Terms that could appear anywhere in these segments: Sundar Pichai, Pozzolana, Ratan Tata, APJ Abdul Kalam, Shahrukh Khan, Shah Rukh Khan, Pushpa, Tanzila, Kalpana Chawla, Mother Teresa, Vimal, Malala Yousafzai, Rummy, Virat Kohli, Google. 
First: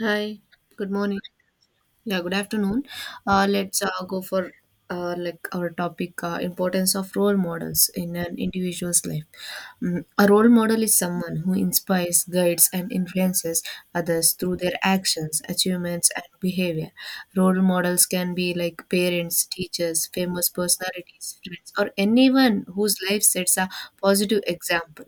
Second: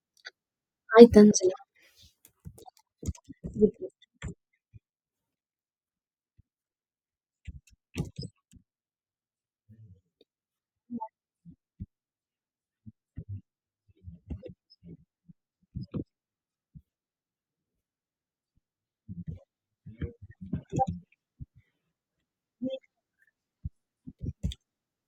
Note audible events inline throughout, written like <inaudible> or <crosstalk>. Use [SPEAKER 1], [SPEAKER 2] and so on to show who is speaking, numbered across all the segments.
[SPEAKER 1] Hi, good
[SPEAKER 2] Hi
[SPEAKER 1] morning.
[SPEAKER 2] Tanzila.
[SPEAKER 1] Yeah, good afternoon. Let's go for like our topic, importance of role models in an individual's life. A role model is someone who inspires, guides, and influences others through their actions, achievements, and behavior. Role models can be like parents, teachers, famous personalities, friends, or anyone whose life sets a positive example.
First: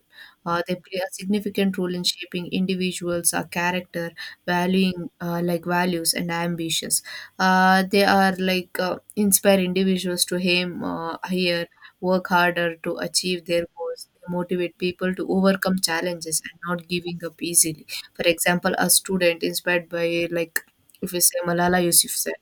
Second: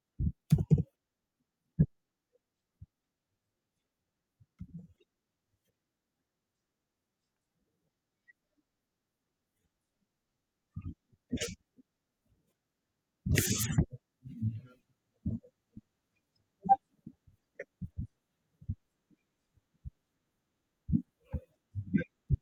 [SPEAKER 1] They play a significant role in shaping individuals' character, valuing like values and ambitions. Uh, they are like uh, inspire individuals to aim higher, work harder to achieve their goals. They motivate people to overcome challenges and not giving up easily. For example, a student inspired by, like, if we say Malala Yousafzai,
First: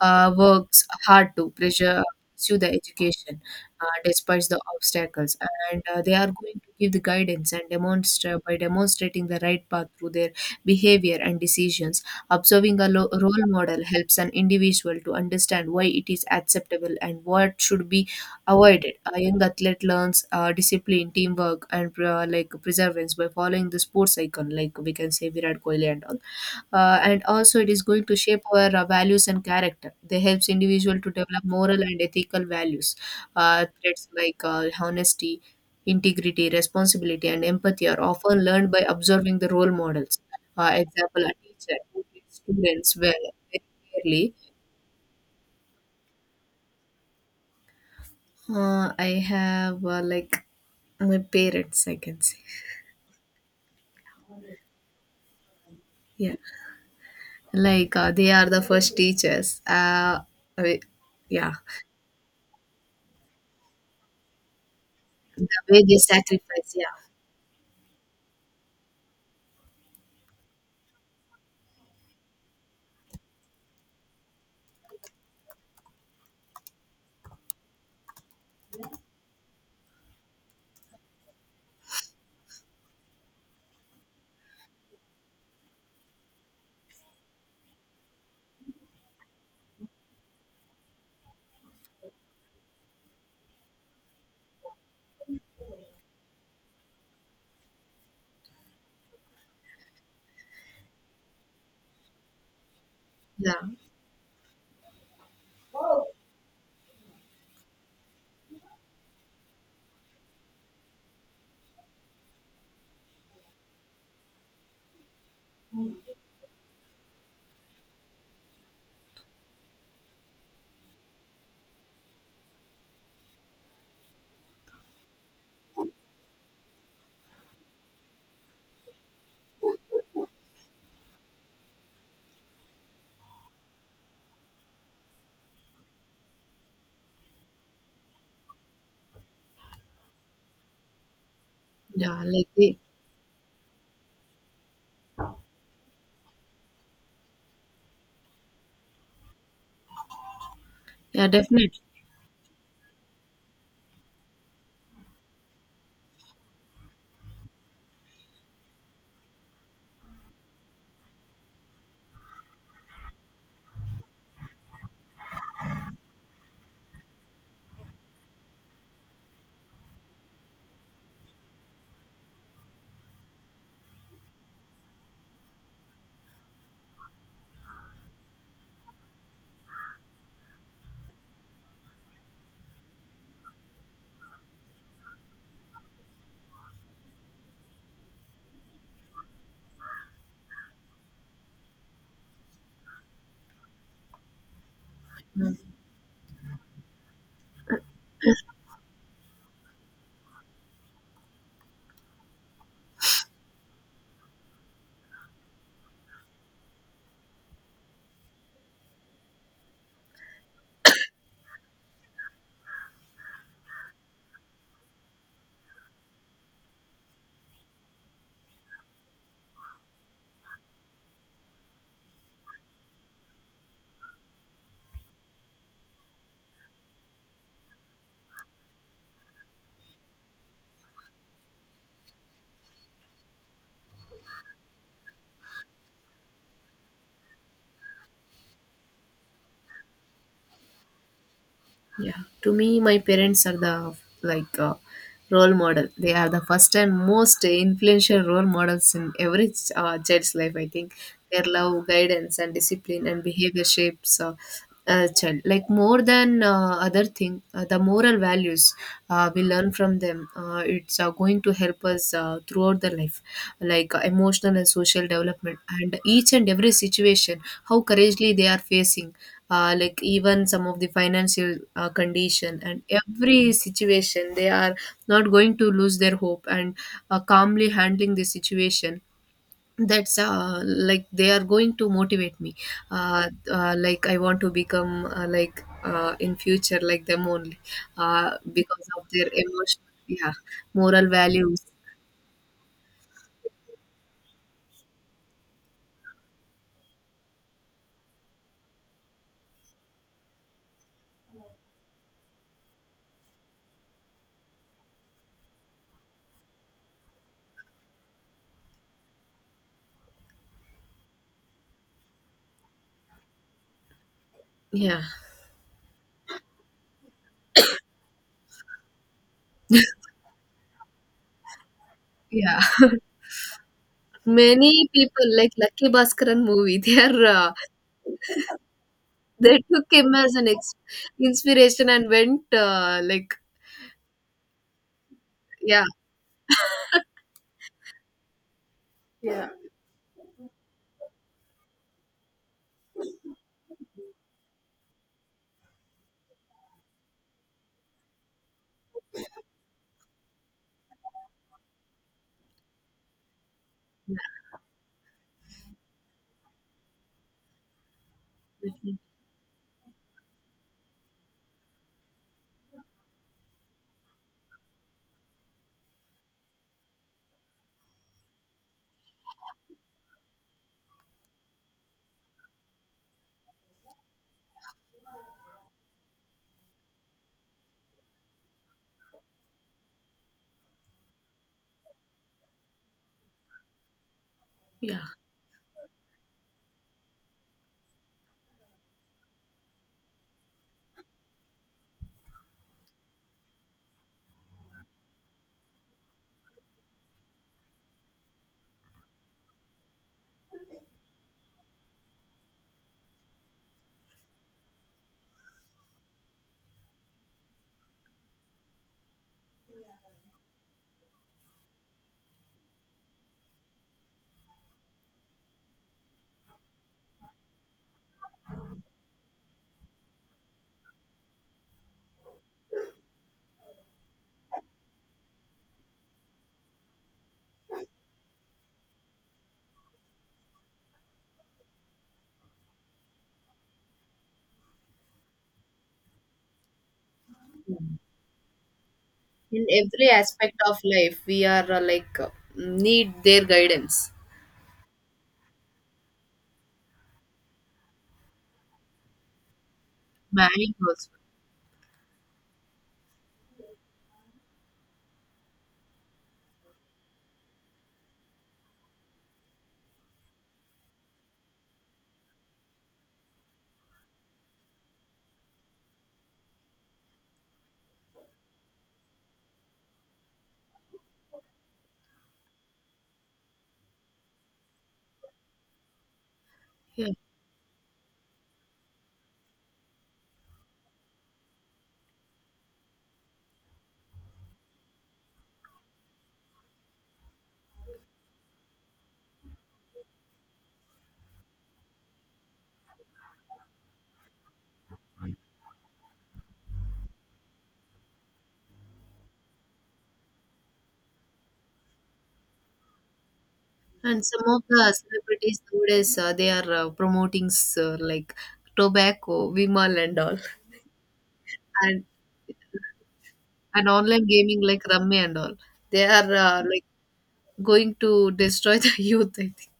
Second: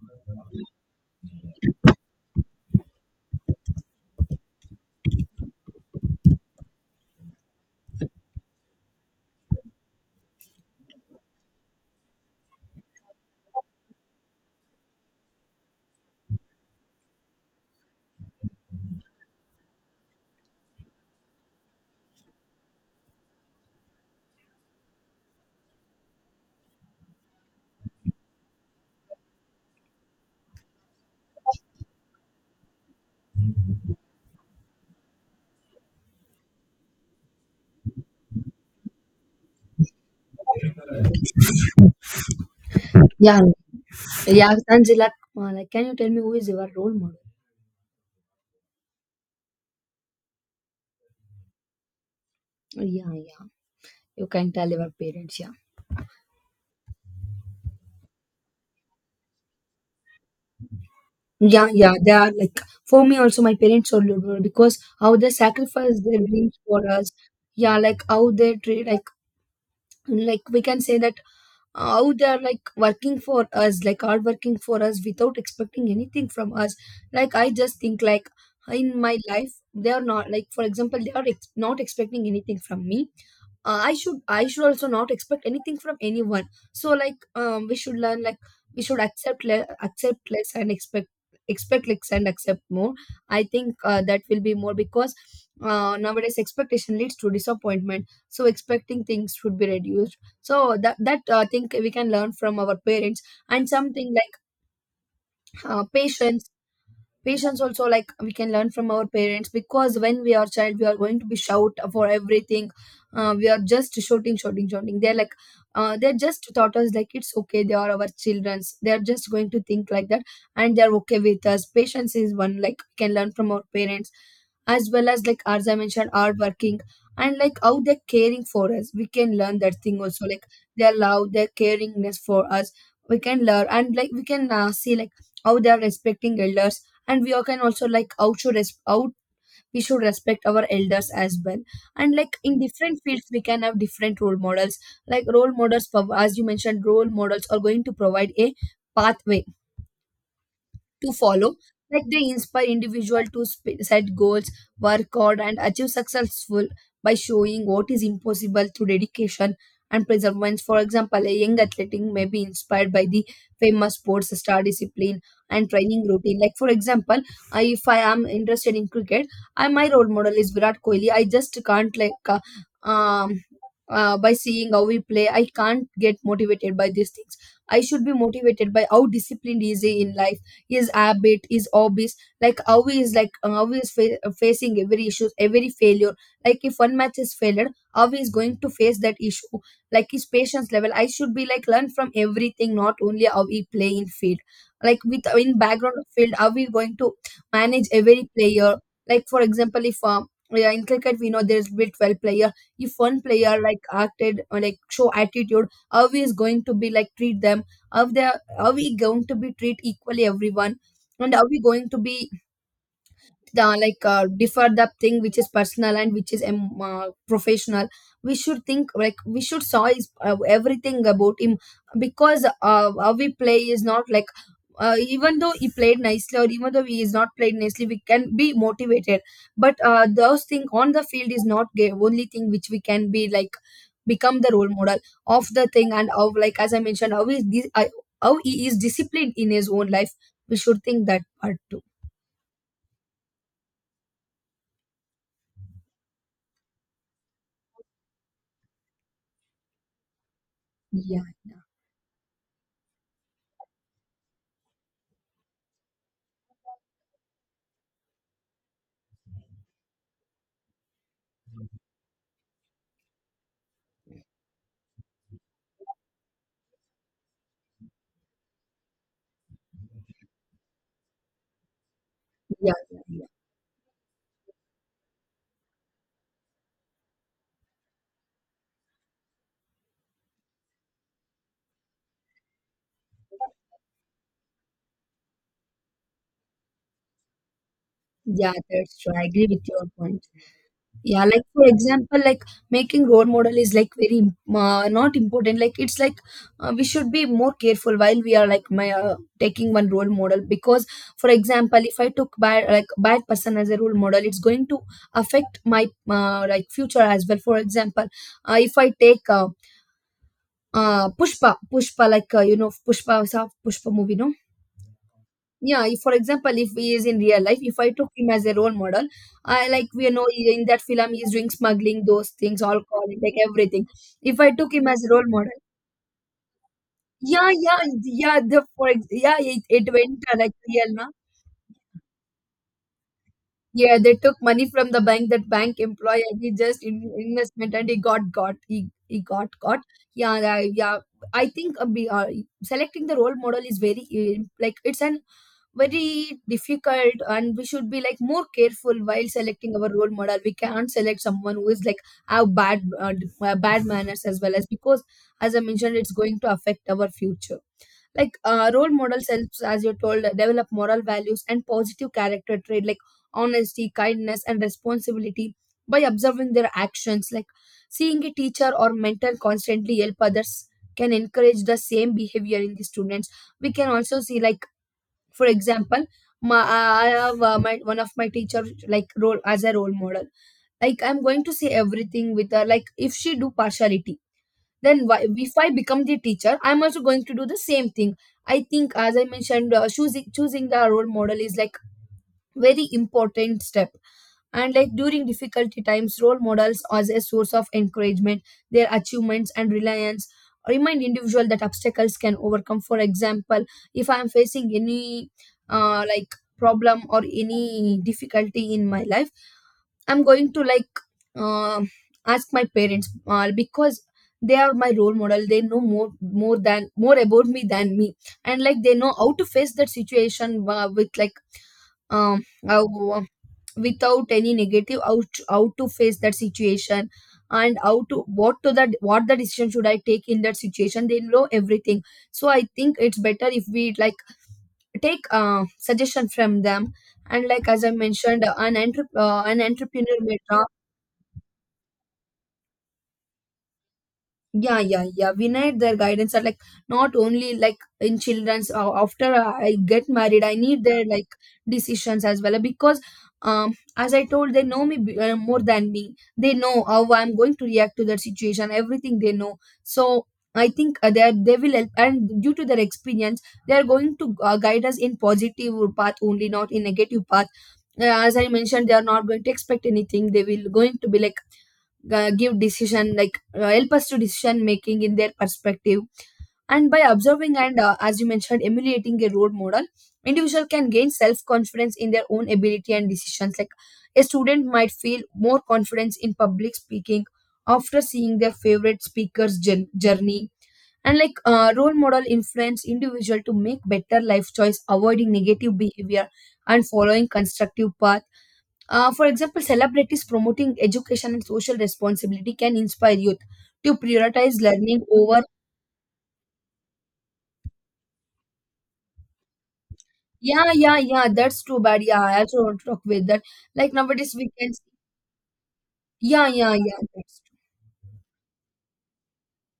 [SPEAKER 1] works hard to pressure pursue the education despite the obstacles. And they are going to give the guidance and demonstrating the right path through their behavior and decisions. Observing a role model helps an individual to understand why it is acceptable and what should be avoided. A young athlete learns discipline, teamwork, and like perseverance by following the sports icon, like we can say Virat Kohli and all. And also it is going to shape our values and character. They helps individual to develop moral and ethical values, traits like honesty, integrity, responsibility and empathy are often learned by observing the role models. Example, a teacher who treats students well,
[SPEAKER 2] Yeah,
[SPEAKER 1] very fairly.
[SPEAKER 2] yeah, Tanzila. Like, can you tell me who is your role model?
[SPEAKER 1] I have my parents, I can say.
[SPEAKER 2] Yeah, yeah. You can tell your parents. Yeah,
[SPEAKER 1] Yeah, like they are the first teachers. I- yeah,
[SPEAKER 2] yeah, yeah. They are like for me also. My parents are role model because how they
[SPEAKER 1] the way they
[SPEAKER 2] sacrifice their dreams
[SPEAKER 1] sacrifice,
[SPEAKER 2] for
[SPEAKER 1] yeah
[SPEAKER 2] us. Yeah, like how they treat like we can say that how they are like working for us, like hard working for us without expecting anything from us. Like I just think like in my life they are not like, for example, not expecting anything from me. I should also not expect anything from anyone. So like we should learn like we should accept less and expect less and accept more. I think that will be more because nowadays expectation leads to disappointment, so expecting things should be reduced. So that thing we can learn from our parents.
[SPEAKER 1] yeah.
[SPEAKER 2] And something like uh, patience patience also like we can learn from our parents because when we are child we are going to be shout for everything. We are just shouting, shouting, shouting. They're like they're just taught us like it's okay, they are our childrens, they're just going to think like that, and they're okay with us. Patience is one like we can learn from our parents, as well as, like as I mentioned, hard working. And like how they're caring for us, we can learn that thing also, like their love, their caringness for us we can learn. And like we can see like how they are respecting elders, and we all can also like out should res- out we should respect our elders as well. And
[SPEAKER 1] Yeah,
[SPEAKER 2] like
[SPEAKER 1] like
[SPEAKER 2] in
[SPEAKER 1] they,
[SPEAKER 2] different fields we can have different role models. Like role models, for as you mentioned, role models are going to provide a pathway to
[SPEAKER 1] yeah,
[SPEAKER 2] follow.
[SPEAKER 1] definitely.
[SPEAKER 2] Like they inspire individual to set goals, work hard, and achieve successful by showing what is impossible through dedication and perseverance. For example, a young athlete may be inspired by the famous sports star discipline and training routine. Like for example, I, if I am interested in cricket, I, my role model is Virat Kohli. I just can't like um by seeing how we play, I can't get motivated by these things. I should be motivated by how disciplined he is in life, his habit, his hobbies, like how he is like how he is facing every issue, every failure. Like if one match is failed, how he is going to face that issue, like his patience level. I should be like learn from everything, not only how he play in field, like with
[SPEAKER 1] Mm.
[SPEAKER 2] in background of field how we going to manage every player. Like for example, if yeah, in cricket we know there's be 12 player. If one player like acted or like show attitude, how he is going to be like treat them, how they are, we going to be treat equally everyone? And are we going to be the like differ the thing which is personal and which is professional? We should think like we should saw his, everything about him, because how we play is not like, even though he played nicely or even though he is not played nicely we can be motivated, but those thing on the field is not the only thing which we can be like become the role model of the thing. And of like, as I mentioned, how he is disciplined in his own life, we should think that part too.
[SPEAKER 1] Yeah, to me, my parents are the, like, role model. They are the first and most influential role models in every child's life. I think
[SPEAKER 2] Yeah.
[SPEAKER 1] their
[SPEAKER 2] Yeah.
[SPEAKER 1] love, guidance, and discipline and behavior shapes a child. Like more than other thing, the moral values we learn from them. It's going to help us throughout the life, like emotional and social development, and each and every situation, how courageously they are facing, like even some of the financial condition
[SPEAKER 2] Yeah,
[SPEAKER 1] and
[SPEAKER 2] yeah, yeah.
[SPEAKER 1] every situation. They are not going to lose their hope and calmly handling the situation. That's like they are going to motivate me. I want to become, like, in future, like them only,
[SPEAKER 2] Yeah,
[SPEAKER 1] because
[SPEAKER 2] that's
[SPEAKER 1] of
[SPEAKER 2] true. I
[SPEAKER 1] their
[SPEAKER 2] agree with
[SPEAKER 1] emotion.
[SPEAKER 2] your point.
[SPEAKER 1] Yeah, moral
[SPEAKER 2] Yeah, like for
[SPEAKER 1] values.
[SPEAKER 2] example, like making role model is like not important. Like it's like we should be more careful while we are like my taking one role model because, for example, if I took bad, like bad person as a role model, it's going to affect my like future as well. For example, if I take Pushpa, like you know Pushpa, Pushpa movie, no?
[SPEAKER 1] Yeah,
[SPEAKER 2] Yeah, if, for example, if he is in real life, if I took him as a role model, I like, we know in that film he is doing smuggling, those
[SPEAKER 1] yeah.
[SPEAKER 2] things, alcohol, like everything.
[SPEAKER 1] <laughs>
[SPEAKER 2] If I
[SPEAKER 1] Many
[SPEAKER 2] took him as a role
[SPEAKER 1] people like
[SPEAKER 2] model,
[SPEAKER 1] Lucky Bhaskaran movie <laughs> they are
[SPEAKER 2] yeah, yeah, yeah. Yeah,
[SPEAKER 1] they
[SPEAKER 2] it,
[SPEAKER 1] took
[SPEAKER 2] it
[SPEAKER 1] him
[SPEAKER 2] went
[SPEAKER 1] as an
[SPEAKER 2] like real, no?
[SPEAKER 1] inspiration and went like,
[SPEAKER 2] Yeah, they took money from the bank, that bank
[SPEAKER 1] yeah.
[SPEAKER 2] employee, and he just in, investment, and he got, he
[SPEAKER 1] Yeah,
[SPEAKER 2] got got. Yeah. I think selecting the role model is very like, it's an very difficult, and we should be like more careful while selecting our role model. We can't select someone who is like have bad bad manners as well, as because, as I mentioned, it's going to affect our future. Like role models helps, as you told, develop moral values and positive character trait, like honesty, kindness, and responsibility, by observing their actions. Like seeing a teacher or mentor constantly help others can encourage the same behavior in the students. We can also see like, for example, my, I have my one of my teacher like role as a role model. Like I'm going to say everything with her, like if she do partiality,
[SPEAKER 1] yeah.
[SPEAKER 2] then why, if I become the teacher I'm also going to do the same thing. I think, as I mentioned, choosing the role model is like very important step. And like during difficulty times, role models as a source of encouragement, their achievements and reliance remind individual that obstacles can overcome. For example, if I am facing any like problem or any difficulty in my life, I'm going to like uh, ask my parents because they are my role model. They know more, more than, more about me than me, and like they know how to face that situation with like um uh, without any negative, how to face that situation and how to, what to that what the decision should I take in that situation. They know everything, so I think it's better if we like take suggestion from them. And like as I mentioned, an an
[SPEAKER 1] In every
[SPEAKER 2] entrepreneur may,
[SPEAKER 1] aspect of life, we are like, need their guidance.
[SPEAKER 2] yeah, yeah, yeah, we need their guidance, are like not only like in children's, after I get married I
[SPEAKER 1] Marrying
[SPEAKER 2] need their
[SPEAKER 1] also.
[SPEAKER 2] like decisions as well, because as I told, they know me more than me. They know how I'm going to react to that situation, everything they know. So I think they are, they will help, and due to their experience they are going to guide us in positive path only, not in negative path. As I mentioned, they are not going to expect anything. They will going to be like give decision, like help us to decision making in their perspective. And by
[SPEAKER 1] Yeah,
[SPEAKER 2] observing and, as you mentioned, emulating a role model, individual can gain self confidence in their own ability and decisions. Like a student might feel more confidence in public speaking after seeing their favorite speaker's journey. And like role model influence individual to make better life choice, avoiding negative behavior and following constructive path. For example, celebrities promoting education and social responsibility can inspire youth to
[SPEAKER 1] and some
[SPEAKER 2] prioritize
[SPEAKER 1] of the
[SPEAKER 2] learning over.
[SPEAKER 1] celebrities nowadays, they are promoting like tobacco, Vimal and all,
[SPEAKER 2] Yeah, yeah, yeah. That's too bad.
[SPEAKER 1] and
[SPEAKER 2] Yeah, I also want to talk with that.
[SPEAKER 1] and
[SPEAKER 2] Like
[SPEAKER 1] online
[SPEAKER 2] nowadays, we
[SPEAKER 1] gaming
[SPEAKER 2] can
[SPEAKER 1] like Rummy and all. They are
[SPEAKER 2] Yeah, yeah,
[SPEAKER 1] like
[SPEAKER 2] yeah. That's true.
[SPEAKER 1] going to destroy the <laughs> youth, I think.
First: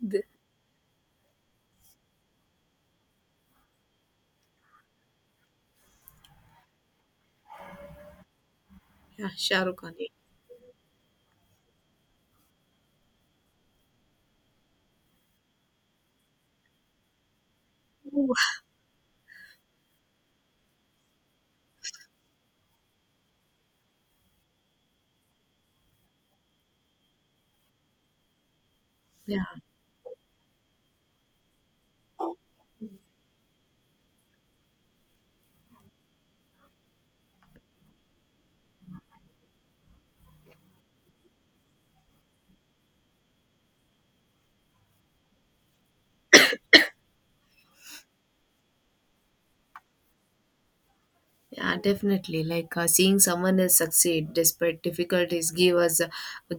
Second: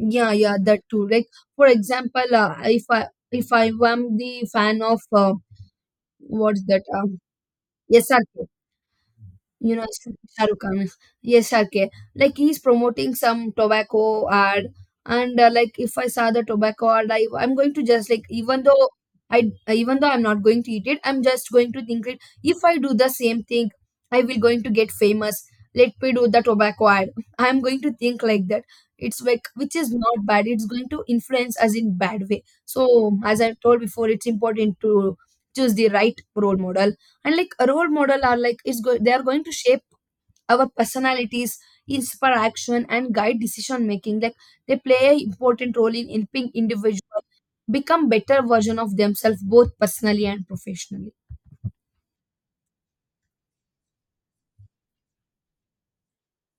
[SPEAKER 1] The,
[SPEAKER 2] yeah. That too. Like for example, if I, if I am the fan of what's that? SRK.
[SPEAKER 1] yeah,
[SPEAKER 2] You
[SPEAKER 1] Shahrukh
[SPEAKER 2] know,
[SPEAKER 1] Khan. Yeah.
[SPEAKER 2] Shah Rukh Khan. Yes, okay, like he's promoting some tobacco ad. And like if I saw the tobacco ad, I, I'm going to just like,
[SPEAKER 1] Ooh,
[SPEAKER 2] even though I, even though I'm not going to eat it, I'm just going to think it, if I do the same thing I will going to get famous, let me do the tobacco ad. I'm going to think like that. It's
[SPEAKER 1] yeah.
[SPEAKER 2] like, which is not bad, it's going to influence us in bad way. So as I told before, it's important to choose the right role model. And like a role model are like they are going to shape our personalities, inspire action, and guide decision making. Like they play a important role in helping individuals become better version of themselves, both personally and professionally.
[SPEAKER 1] Yeah, definitely. Like seeing someone else succeed despite difficulties give us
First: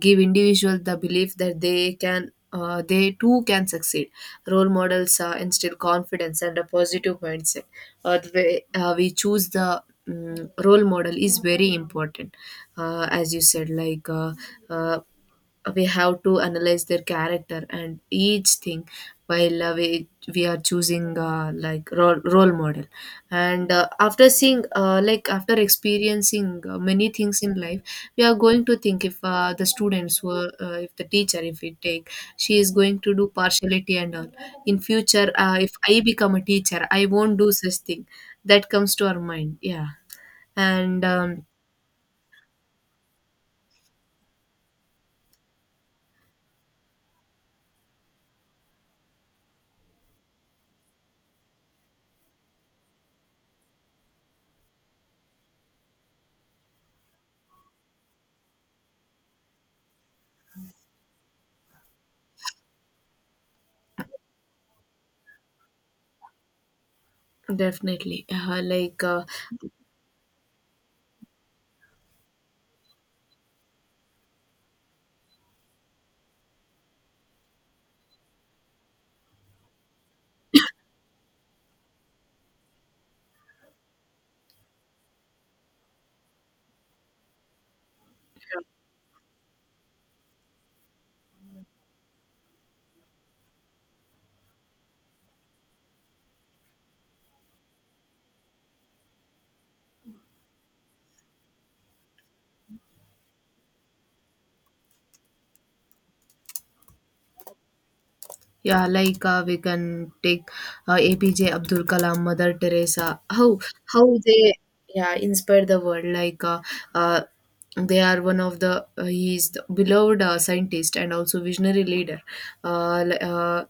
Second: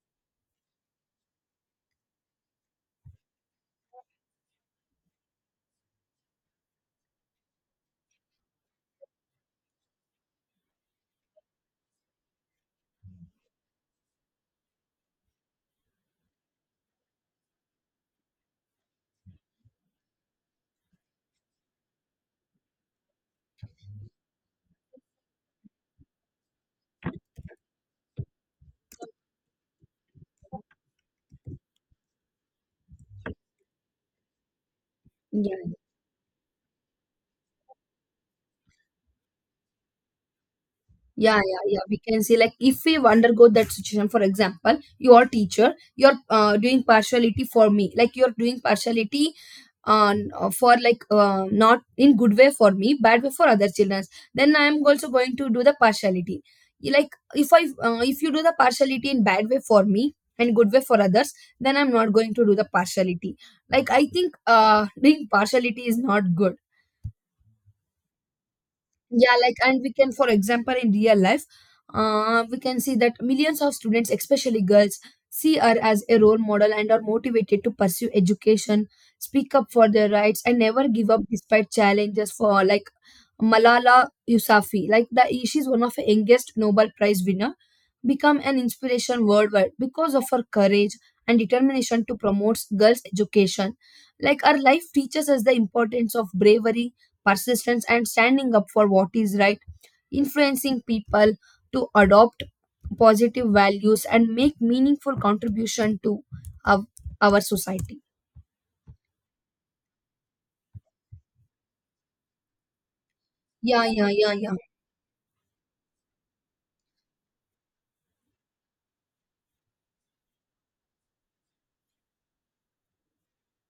[SPEAKER 1] give individuals the belief that they can, they too can succeed. Role models instill confidence and a positive mindset. Or the way we choose the, mm, role model is very important, as you said. Like uh, we have to analyze their character and each thing while we are choosing like role model. And after seeing, like, after experiencing many things in life, we are going to think if, the students were, if the teacher, if we take, she is going to do partiality and all, in future
[SPEAKER 2] Yeah,
[SPEAKER 1] if I become a teacher I won't do such thing. That comes to our mind, yeah. And
[SPEAKER 2] yeah, yeah, yeah, we can say like if we undergo that situation. For example, your teacher, you're doing partiality for me, like you're doing partiality for like not in good way for me, bad way for other children, then I am also going to do the partiality. You like, if I, if you do the partiality in bad way for me and good way for others, then I'm not going to do the partiality. Like I think doing partiality is not good.
[SPEAKER 1] definitely like,
[SPEAKER 2] Yeah, like, and we can, for example, in real life we can see that millions of students, especially girls, see her as a role model and are motivated to pursue education, speak up for their rights, and never give up despite challenges. For like Malala Yousafzai, like the, she's one of the youngest Nobel Prize winner, become an inspiration worldwide because of her courage and determination to promote girls education. Like our life teaches us the importance of bravery, persistence, and standing up for what is right, influencing people to adopt positive values and make meaningful contribution to our, our society.
[SPEAKER 1] yeah, like we can take APJ Abdul Kalam, Mother Teresa.
[SPEAKER 2] Yeah,
[SPEAKER 1] How
[SPEAKER 2] yeah, yeah,
[SPEAKER 1] they,
[SPEAKER 2] yeah.
[SPEAKER 1] yeah, inspire the world. Like uh, they are one of the, he is the beloved scientist and also visionary leader. Uh, li- uh,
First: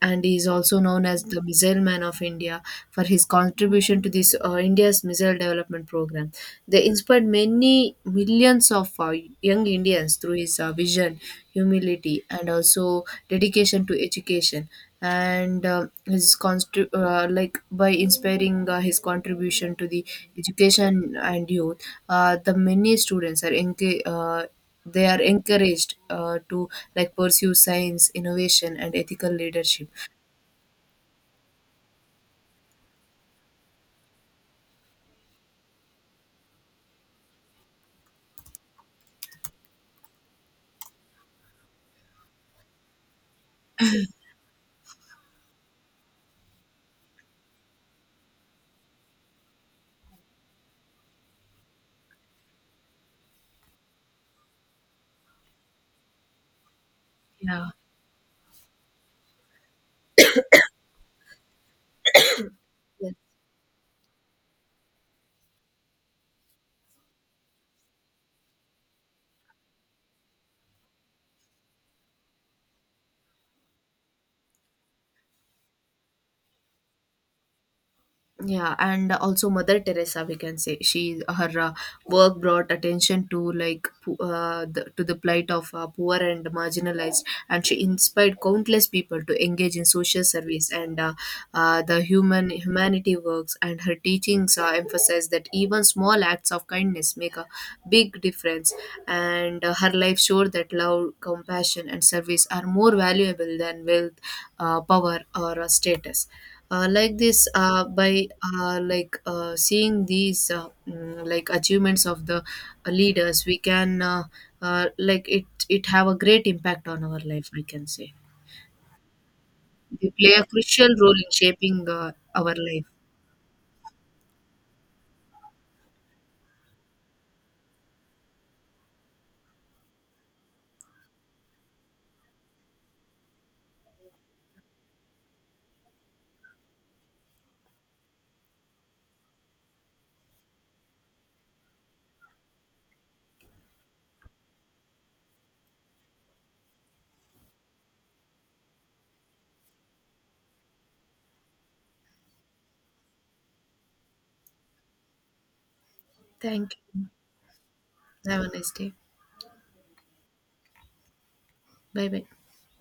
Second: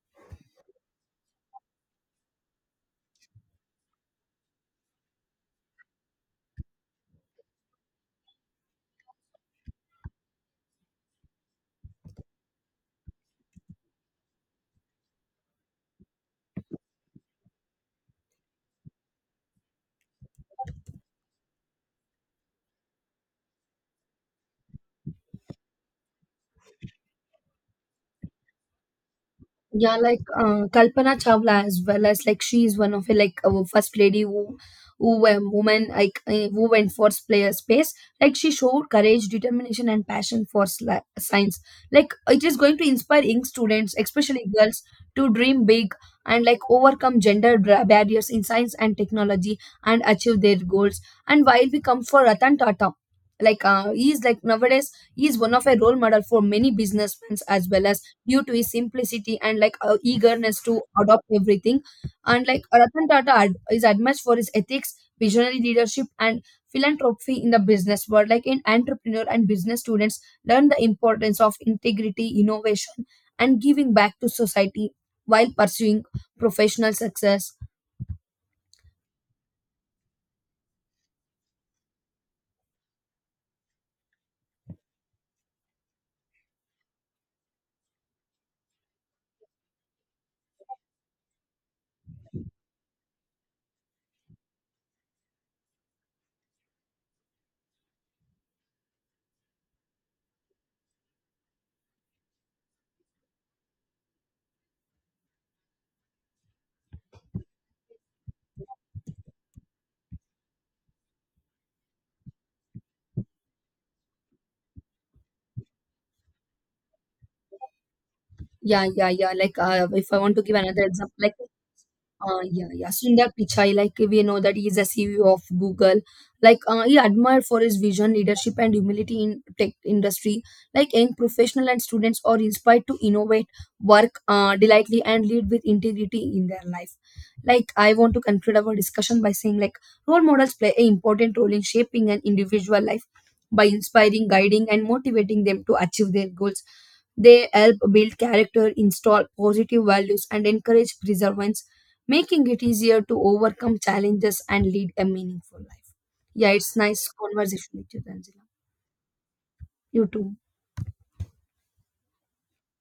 [SPEAKER 1] and he is also known as the Missile Man of India for his contribution to this, India's missile development program. They inspired many millions of young Indians through his vision, humility, and also dedication to education. And like by inspiring his contribution to the education and youth, the many students are engaged. They are encouraged to, like, pursue science innovation and ethical leadership.
[SPEAKER 2] Yeah, like Kalpana Chawla as well. As like she is one of the like our first lady who woman like who went for player space. Like she showed courage, determination, and passion for science. Like it is going to inspire young students, especially girls, to dream big and like overcome gender barriers in science and technology and achieve their goals. And while we come for Ratan Tata. Like he is like nowadays he is one of a role model for many businessmen
[SPEAKER 1] Yeah.
[SPEAKER 2] as well, as due to his simplicity and like eagerness to adopt everything. And like Ratan
[SPEAKER 1] Yeah.
[SPEAKER 2] Tata is admired for his ethics, visionary leadership, and philanthropy in the business world. Like in entrepreneur and business, students learn the importance of integrity, innovation, and giving back to society while pursuing professional success.
[SPEAKER 1] Yeah, and also Mother Teresa, we can say, she, her work brought attention to like, the, to the plight of poor and marginalized, and she inspired countless people to engage in social service and, the human humanity works. And her teachings emphasize that even small acts of kindness make a big difference. And her life showed that love, compassion and service are more valuable than wealth, power or status. Uh, like this uh, by uh, like uh, seeing these, like, achievements of the leaders, we can, like, it have a great impact on our life, we can say.
[SPEAKER 2] Yeah, yeah, yeah. Like if
[SPEAKER 1] They
[SPEAKER 2] I
[SPEAKER 1] play
[SPEAKER 2] want to
[SPEAKER 1] a
[SPEAKER 2] give another
[SPEAKER 1] crucial role
[SPEAKER 2] example,
[SPEAKER 1] in
[SPEAKER 2] like
[SPEAKER 1] shaping our
[SPEAKER 2] Yeah,
[SPEAKER 1] life.
[SPEAKER 2] yeah, Sundar Pichai, like we know that he is a CEO of Google. Like he admired for his vision, leadership, and humility in tech industry. Like young professional and students are inspired to innovate, work delightfully, and lead with integrity in their life. Like I want to conclude our discussion by saying, like role models play an important role in shaping an individual life by inspiring, guiding, and motivating them to achieve their goals. They help build character, install positive values, and encourage perseverance, making it easier to overcome challenges and lead a meaningful life. Yeah,
[SPEAKER 1] Thank
[SPEAKER 2] it's
[SPEAKER 1] you,
[SPEAKER 2] nice conversation with you,
[SPEAKER 1] have
[SPEAKER 2] Tanzila.
[SPEAKER 1] a nice day.
[SPEAKER 2] You too.
[SPEAKER 1] Bye bye.